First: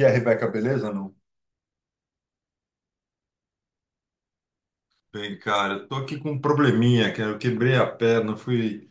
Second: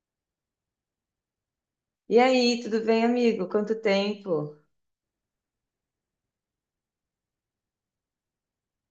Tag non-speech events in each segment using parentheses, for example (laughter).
E a Rebeca, beleza? Não. E aí, tudo bem, amigo? Quanto tempo? Bem, cara, eu tô aqui com um probleminha, cara. Eu quebrei a perna, fui.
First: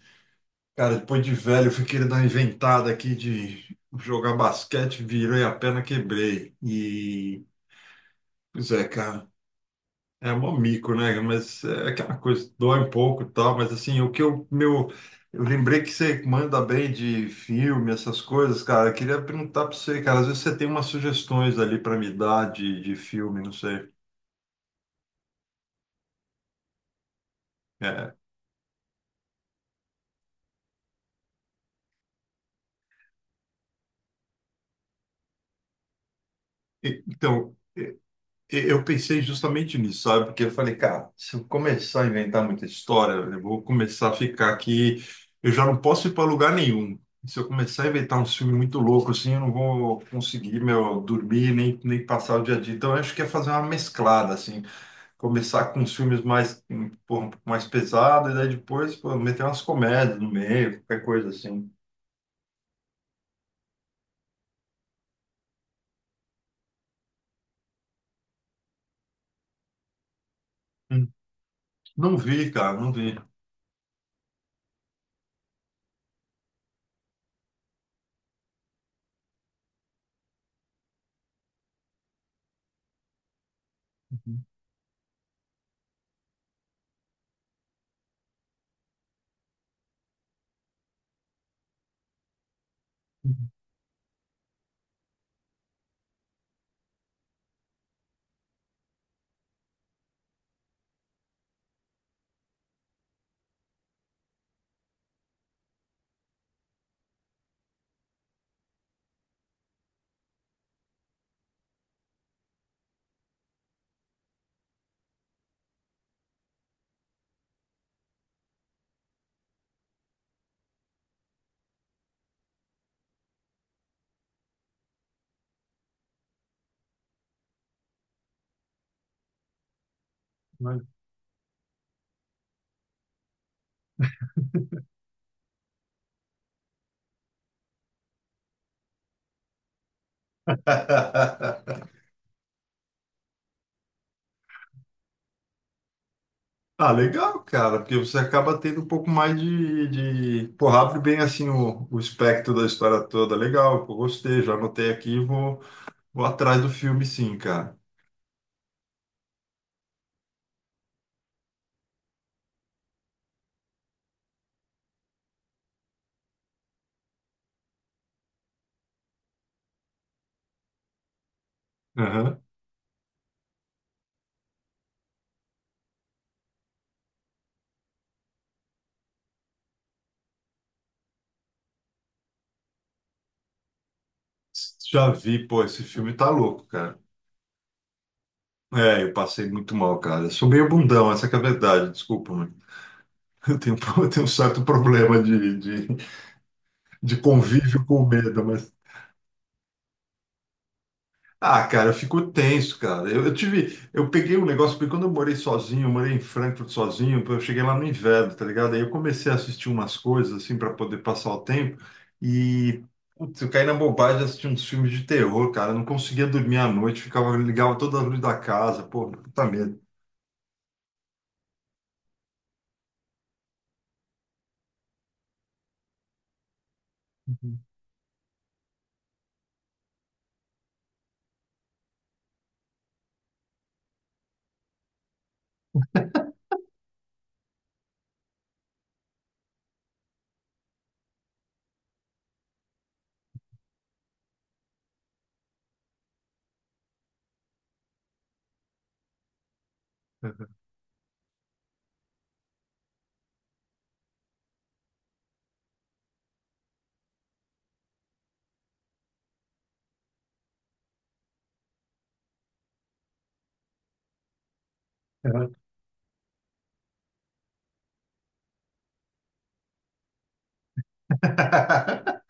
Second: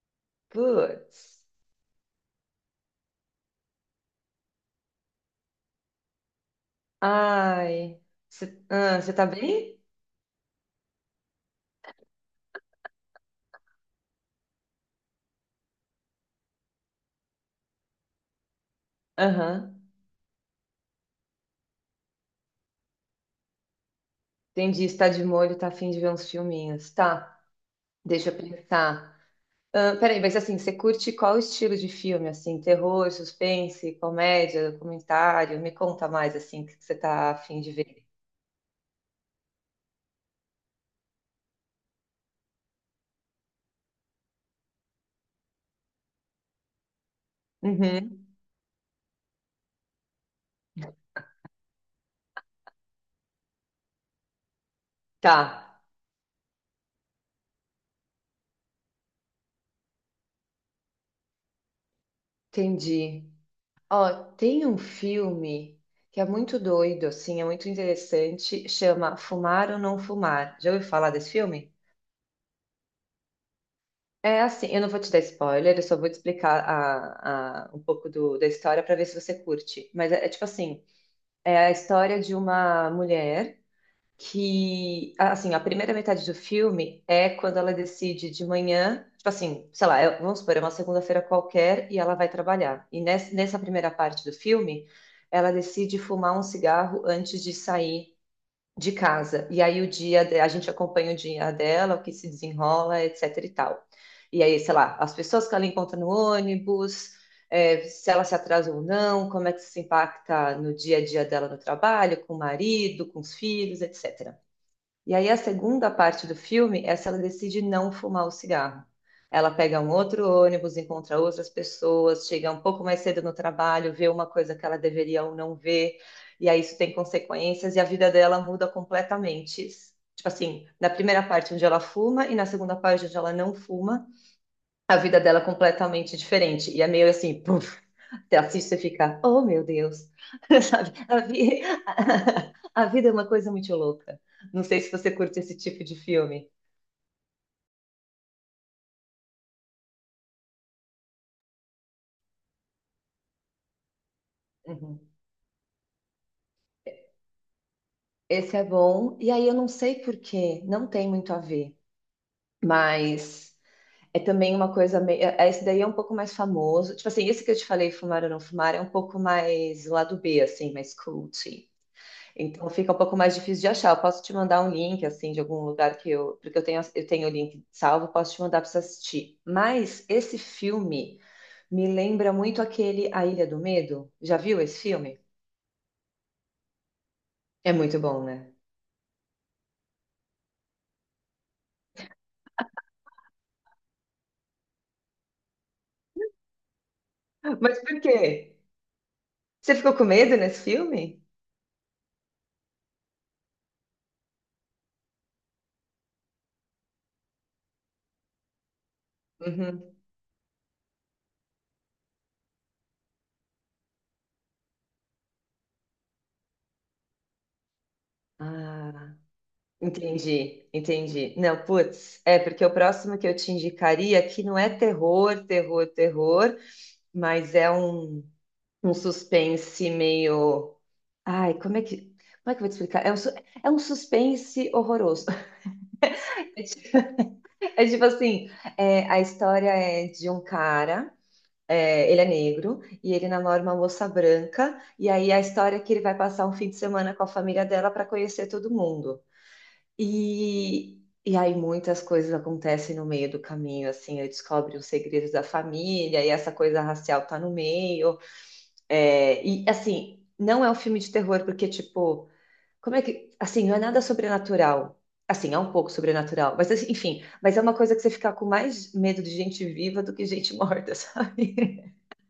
Cara, Putz. depois de velho, eu fui querer dar uma inventada aqui de jogar basquete, virei a perna, quebrei. E. Ai. Você Pois é, cê tá cara. bem? É mó mico, né? Mas é aquela coisa, dói um pouco e tal, mas assim, o que eu. Meu. Eu lembrei que você manda bem de filme, essas coisas, cara. Eu queria perguntar pra Aham. você, cara. Às vezes você tem umas sugestões ali pra me dar de filme, não sei. Entendi. Está de molho, tá afim de ver uns filminhos. Tá, É. deixa eu pensar. Ah, peraí, mas assim, você curte qual estilo de filme? Assim, terror, suspense, comédia, documentário? Me conta mais, assim, o que você tá Então. afim de ver. Eu pensei justamente nisso, sabe? Porque eu falei, cara, se eu começar a inventar muita história, eu vou começar a ficar aqui. Eu já não posso ir para lugar nenhum. Se eu começar a inventar um Uhum. filme muito louco, assim, eu não vou conseguir, meu, dormir nem passar o dia a dia. Então, eu acho que é fazer uma mesclada, assim. Tá, Começar com os filmes mais, pô, um pouco mais pesados, e daí depois, pô, meter umas comédias no meio, qualquer coisa assim. entendi. Ó, tem um filme que é muito doido, assim, é muito interessante, chama Fumar ou Não Fumar. Já ouviu Hum. falar desse filme? Não vi, cara, não vi. É assim, eu não vou te dar spoiler, eu só vou te explicar um pouco da história para ver se você curte. Mas é, é tipo assim, é a história de uma mulher Uhum. que, assim, a primeira metade do filme é quando ela decide de manhã, tipo assim, sei lá, vamos supor, é uma segunda-feira qualquer e ela vai trabalhar. E nessa primeira parte do filme, ela decide fumar um cigarro antes de sair de casa. E aí o dia, a gente acompanha o dia dela, o que se desenrola, etc e tal. E aí, sei lá, as pessoas que ela encontra no ônibus, é, se ela se atrasa ou não, como é que isso impacta no dia a dia dela no trabalho, com o marido, com os filhos, etc. E aí a segunda parte do filme é se ela decide não fumar o cigarro. Ela pega um outro ônibus, encontra outras pessoas, chega um pouco mais cedo no trabalho, vê uma coisa que ela deveria ou não ver, e aí isso tem consequências e a vida dela muda completamente. Tipo assim, na Mas- primeira parte onde ela fuma e na segunda parte onde ela não fuma, a vida dela é completamente diferente. E é meio assim, puf, você assiste e fica, oh meu Deus, (laughs) sabe? (laughs) (laughs) A vida é uma coisa muito louca. Não sei se você curte esse tipo de filme. Ah, legal, cara, porque você acaba tendo um pouco mais de... Pô, abre bem assim o espectro da história toda. Legal, eu gostei, já anotei Uhum. aqui e vou, vou atrás do filme sim, cara. Esse é bom. E aí eu não sei por quê, não tem muito a ver, mas é também uma coisa meio. Esse daí é um pouco mais famoso. Tipo assim, esse que eu te falei, Fumar ou Não Fumar, é um pouco mais o lado B, assim, mais cult. Aham. Então fica um pouco mais difícil de achar. Eu posso te mandar um link assim de algum lugar que eu, porque eu tenho o link salvo, posso te mandar para você assistir. Mas esse filme me lembra muito aquele A Ilha do Medo. Já viu esse Já filme? vi, pô, esse filme tá louco, cara. É muito bom, né? É, eu passei muito mal, cara. Eu sou meio bundão, essa que é a verdade, desculpa, mano. Eu tenho, (laughs) eu tenho um certo problema de (laughs) Mas convívio com por o medo, quê? mas Você ficou com medo nesse filme? Ah, cara, eu fico tenso, cara. Eu tive, eu peguei um negócio, porque quando eu morei sozinho, eu morei em Frankfurt sozinho, eu cheguei lá no inverno, tá ligado? Aí eu comecei a assistir Uhum. umas coisas, assim, para poder passar o tempo, e, putz, eu caí na bobagem de assistir uns filmes de terror, cara. Eu não conseguia dormir à noite, ficava, ligava toda a luz da casa, pô, Ah, puta medo. entendi, entendi. Não, putz, é porque o próximo que eu te indicaria que não é terror, terror, terror, mas é um, um suspense meio. Ai, como é que eu vou te explicar? É um, é um suspense horroroso. (laughs) É ti- é tipo assim, é, a história é de um cara, é, ele é negro, e ele namora uma moça branca, e aí a história é que ele vai passar um fim de semana com a família dela para conhecer todo mundo. E aí muitas coisas acontecem no meio do caminho, assim, ele descobre os segredos da família, e essa coisa racial tá no meio. É, e assim, não é um filme de terror, porque, tipo. Como é que. Assim, não é nada sobrenatural. Assim, é um pouco sobrenatural. Mas, assim, enfim, mas é uma coisa que você fica com mais medo de gente viva do que gente morta, (laughs) sabe? (laughs)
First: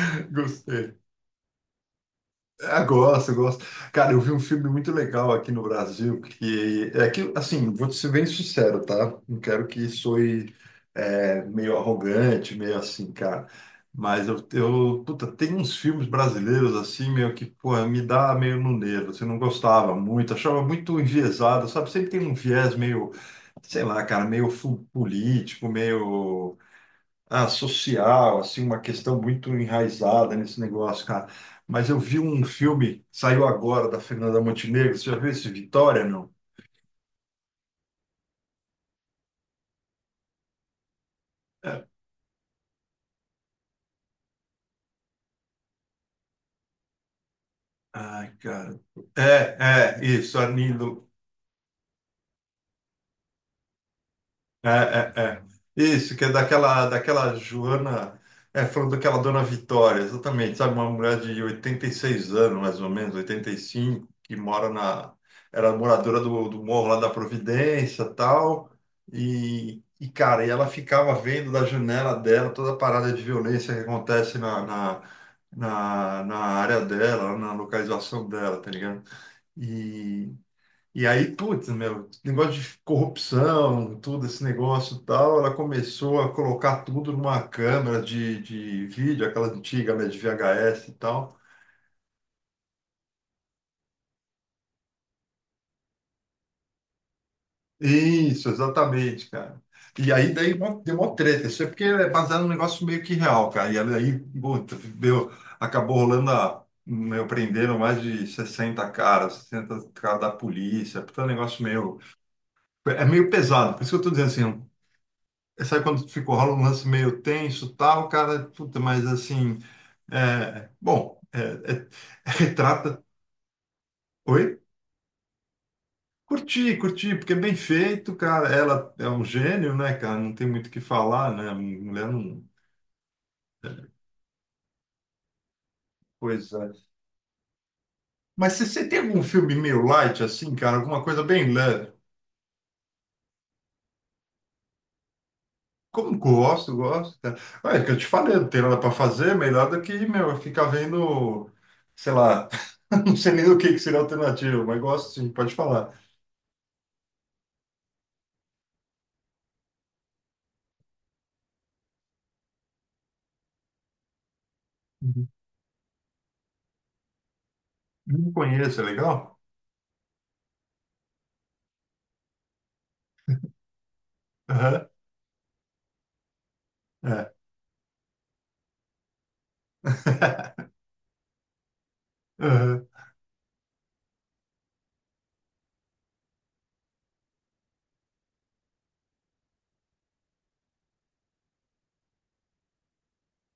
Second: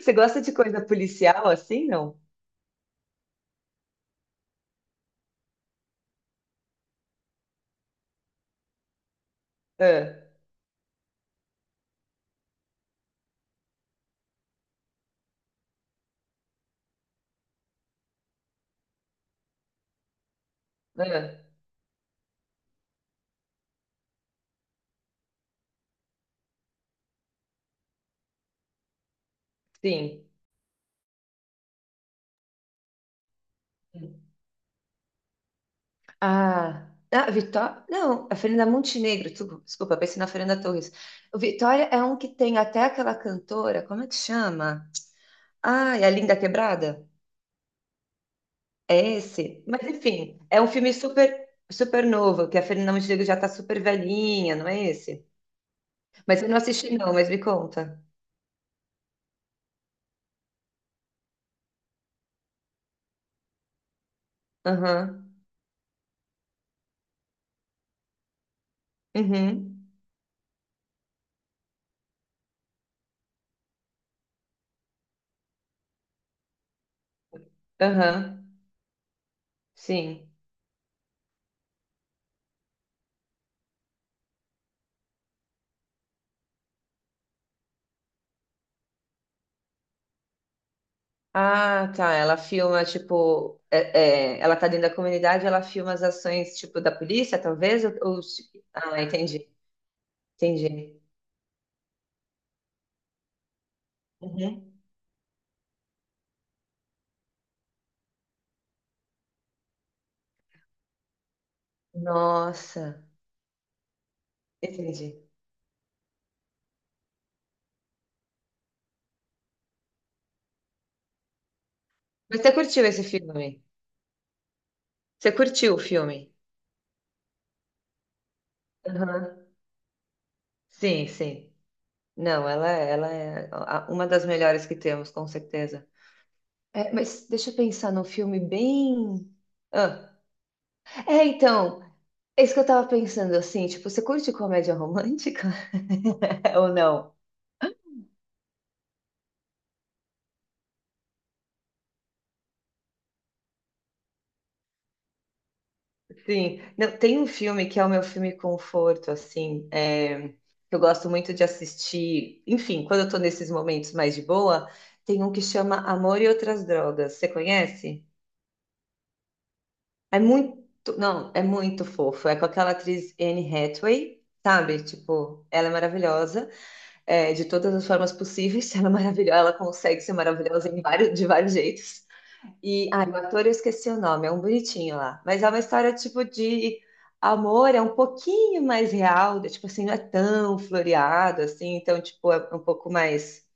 Você gosta de coisa Gostei. policial assim, não? Ah, gosto, gosto. Cara, eu vi um filme muito legal aqui no Brasil, que é que, assim, vou te ser bem sincero, tá? Não quero que Ah, soe meio arrogante, meio assim, cara. Mas eu puta, tem uns filmes brasileiros assim, meio que, pô, me dá meio no nervo. Você não gostava muito, achava muito ah, enviesado, sabe? Sempre tem um viés meio, sei lá, cara, meio político, meio social, assim, uma questão muito sim. enraizada nesse negócio, cara. Mas eu vi um filme, saiu agora, da Fernanda Montenegro. Você já viu esse Vitória, não? Ah, ah, Vitória. Não, a Fernanda Montenegro. Tu... Desculpa, pensei na Fernanda Torres. O Vitória É. é um que tem até aquela cantora. Como é que chama? Ah, é a Linda Quebrada? Ai, cara. É esse. Mas Isso, enfim, a é um filme super super novo, que a Fernanda Montenegro já tá super velhinha, É, não é é, esse? é. Isso, que é Mas eu não daquela, assisti não, mas daquela me conta. Joana, é, falando daquela Dona Vitória, exatamente, sabe? Uma mulher de 86 anos, mais ou menos, 85, que mora na... Aham. Era moradora do morro lá da Providência, tal, Uhum. Cara, e ela ficava vendo da janela dela toda a parada de violência que acontece na área dela, na localização Aham. dela, tá ligado? Sim. E, e aí, putz, meu, negócio de corrupção, tudo esse negócio e tal, ela começou a colocar tudo numa câmera de vídeo, aquela antiga, né, de VHS e tal. Ah, tá. Ela filma, tipo, é, é, ela tá dentro da comunidade, ela filma as ações, tipo, da polícia, talvez? Ou- Isso, Ah, exatamente, entendi. cara. E aí daí mó- deu Entendi. uma treta, isso é porque é baseado num negócio meio que real, cara. E aí, Uhum. puta, deu, acabou rolando a, meu, prenderam mais de 60 caras, 60 caras da polícia, puta, é um negócio meio, Nossa, é meio pesado. Por isso que eu tô dizendo assim, entendi. Sabe quando ficou rola um lance meio tenso, tal, cara, puta, mas assim, é, bom, é, é- (laughs) Mas você curtiu esse retrata. filme? Oi? Você curtiu o filme? Curti, curti, porque é bem feito, cara. Ela é um Aham. gênio, né, cara? Não tem muito o que Sim, falar, né? sim. Mulher não. Não, ela, ela é uma das melhores que temos, com certeza. Pois é. É, mas deixa eu pensar num filme Mas você tem algum bem. filme meio Ah, light, assim, cara? Alguma coisa é, bem então, leve? é isso que eu tava pensando, assim, tipo, você curte comédia romântica Como (laughs) ou gosto, não? gosto, cara. Olha, é que eu te falei, não tem nada pra fazer, melhor do que, meu, ficar vendo, sei lá, (laughs) não sei nem o que que seria a alternativa, mas gosto sim, pode falar. Sim. Não, tem um filme que é o meu filme conforto, assim, é, que eu gosto muito de assistir. Enfim, quando eu tô nesses momentos mais de boa, tem um que chama Amor e Outras Drogas. Você conhece? Não conheço, é legal? É muito, não, é muito fofo. É com aquela atriz Anne Hathaway, sabe? Aham, Tipo, ela é maravilhosa, é. é, de todas as formas possíveis. (laughs) Ela é maravilhosa, ela consegue ser maravilhosa (laughs) em vários, de vários jeitos. Aham, E, ai, o ator eu esqueci o nome, é um bonitinho lá. Mas é uma história tipo de amor, é um pouquinho mais real, de, tipo assim, não é tão floreado assim, então tipo é um pouco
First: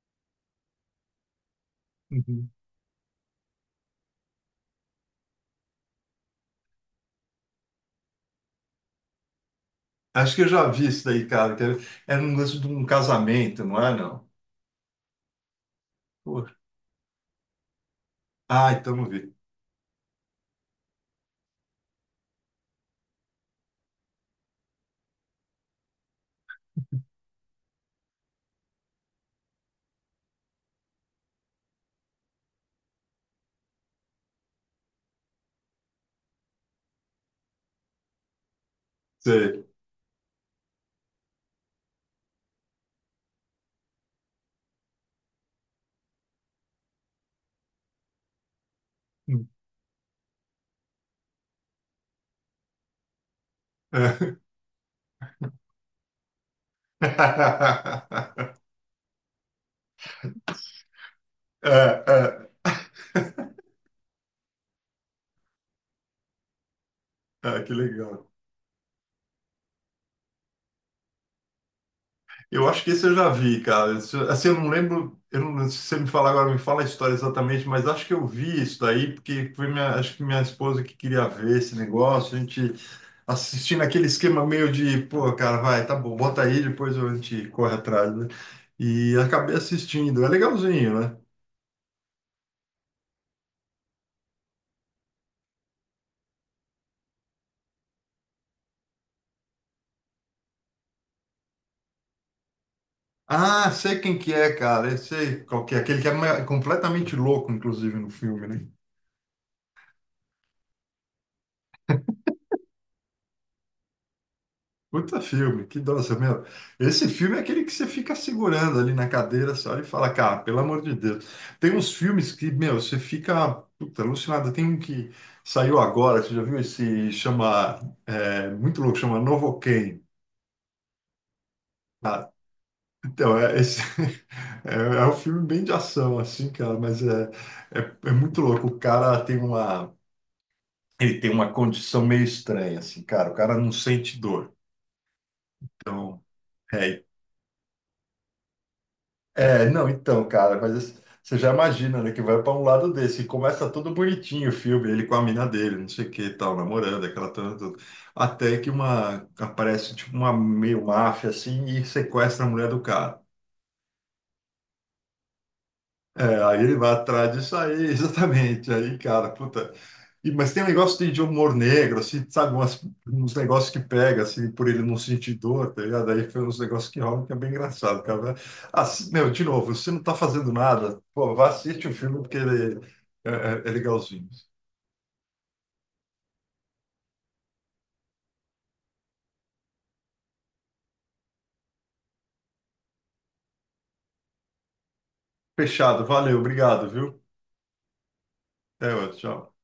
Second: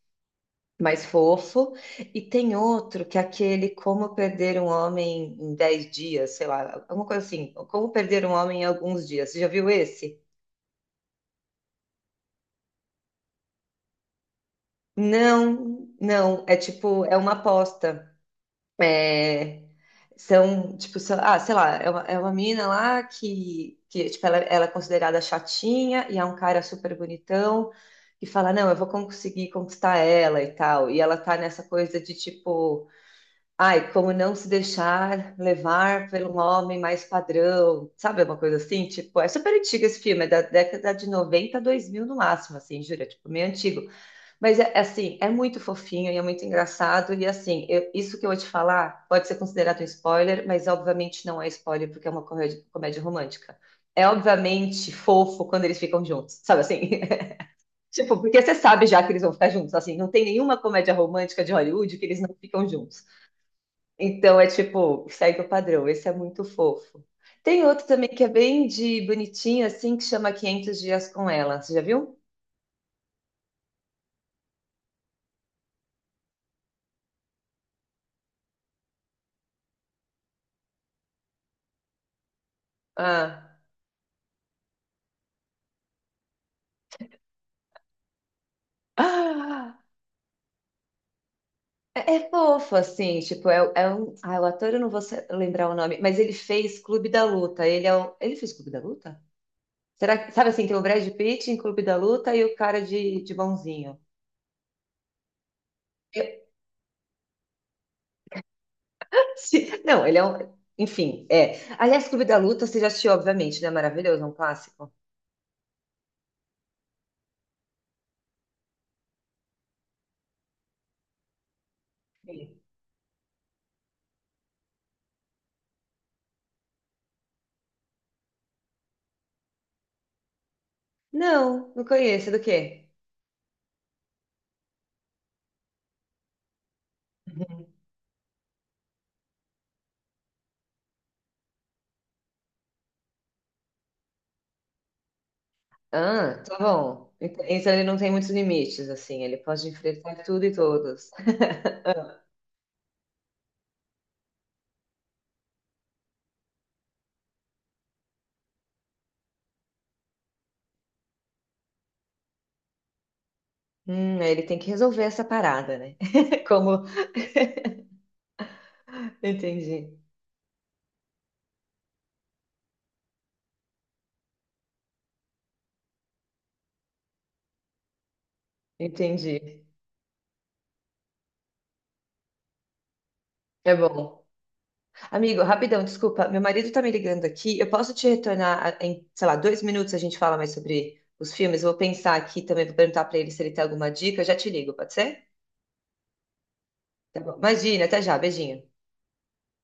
mais fofo. E uhum. tem outro que é aquele Como Perder um Homem em 10 Dias, sei lá, alguma coisa assim. Como Perder um Homem em Alguns Dias. Você já viu esse? Acho que eu já vi isso daí, cara. Que era era um lance de um casamento, não é, não? Não, não. Poxa. É tipo, é uma aposta. Ah, então não vi. É, são, tipo, ah, sei lá, é uma mina lá que tipo, ela é considerada chatinha e é um cara super bonitão. E fala, não, eu vou conseguir conquistar ela e tal. E ela tá nessa coisa de tipo. Ai, como não se deixar levar por um homem mais padrão, sabe? Uma coisa assim, tipo, é super Sei. antigo esse filme, é da década de 90, 2000 no máximo, assim, jura, tipo, meio antigo. Mas, é, é assim, é muito fofinho e é muito engraçado. E, assim, isso que eu vou te falar pode ser Hum. considerado um spoiler, mas obviamente não é spoiler porque é uma comédia, comédia romântica. É É. obviamente fofo quando eles ficam juntos, sabe assim? (laughs) Tipo, porque você (laughs) sabe já que eles vão ficar juntos, assim, não tem nenhuma comédia romântica de É, Hollywood que eles não é, ficam juntos. Então é tipo, segue o padrão, esse é muito fofo. é, Tem que outro também que legal. é bem de bonitinho, assim, que chama 500 Dias com Ela. Você já viu? Eu acho que esse eu já vi, cara. Isso- Assim, eu não, lembro se você me falar agora, me fala a história exatamente, mas acho que eu vi isso daí, porque foi minha, acho que minha esposa que queria ver esse negócio. A gente Ah, assistindo aquele esquema meio de, pô, cara, vai, tá bom, bota aí, depois a gente corre atrás, né? E acabei ah assistindo, é legalzinho, né? é, é fofo, assim, tipo, é, é um... Ah, o ator, eu não vou lembrar o nome, mas ele fez Clube da Luta. Ele é o... Ele fez Clube da Luta? Será que... Sabe assim, tem o Brad Pitt em Clube da Luta e o cara de Ah, sei bonzinho. quem que é, cara, eu sei qual que é, aquele que é (laughs) completamente louco, inclusive, no filme, né? Sim, não, ele é um... Enfim, é. Aliás, Clube da Luta, você já assistiu, obviamente, né? Maravilhoso, é um clássico. Puta filme, que nossa, meu. Esse filme é aquele que você fica segurando ali na cadeira, você olha e fala, cara, pelo amor de Deus. Tem uns filmes que, meu, você fica, puta, alucinado. Tem um que saiu agora, você já viu esse, chama, é, muito louco, chama Novocaine. Não, não conheço. Ah, É do quê? então, é esse, (laughs) é um filme bem de ação, assim, cara, mas é, é, é muito louco. O cara tem uma, ele tem uma condição meio estranha, assim, cara. O cara não sente dor. Então, Ah, tá é, bom. Então ele não tem muitos limites, assim. Ele pode é, não, enfrentar então, tudo e cara, mas esse- todos. você já imagina, né, que vai para um lado desse. E começa todo bonitinho o filme, ele com a mina dele, não sei o que e tal, namorando, aquela toda, toda. Até que uma, aparece, tipo, uma meio máfia, assim, e sequestra a mulher do cara. Aí ele tem que resolver essa parada, né? É, (laughs) aí ele Como. vai atrás disso aí, (laughs) exatamente. Aí, cara, puta. Entendi, E, mas tem um negócio de humor negro, assim, sabe? Umas, uns negócios que pega, assim, por ele não sentir dor, tá ligado? Aí foi uns negócios que rolam que é bem engraçado, cara. Assim, meu, de entendi. novo, você não tá fazendo nada, pô, vá assistir o filme porque ele é, é- é É bom. legalzinho. Amigo, rapidão, desculpa. Meu marido tá me ligando aqui. Eu posso te retornar em, sei lá, 2 minutos a gente fala mais sobre os filmes. Eu vou pensar aqui também, vou perguntar pra ele se ele tem alguma dica. Eu já te ligo, pode ser? Fechado, valeu, obrigado, Tá viu? bom. Imagina, até já. Beijinho. Até outro, tchau.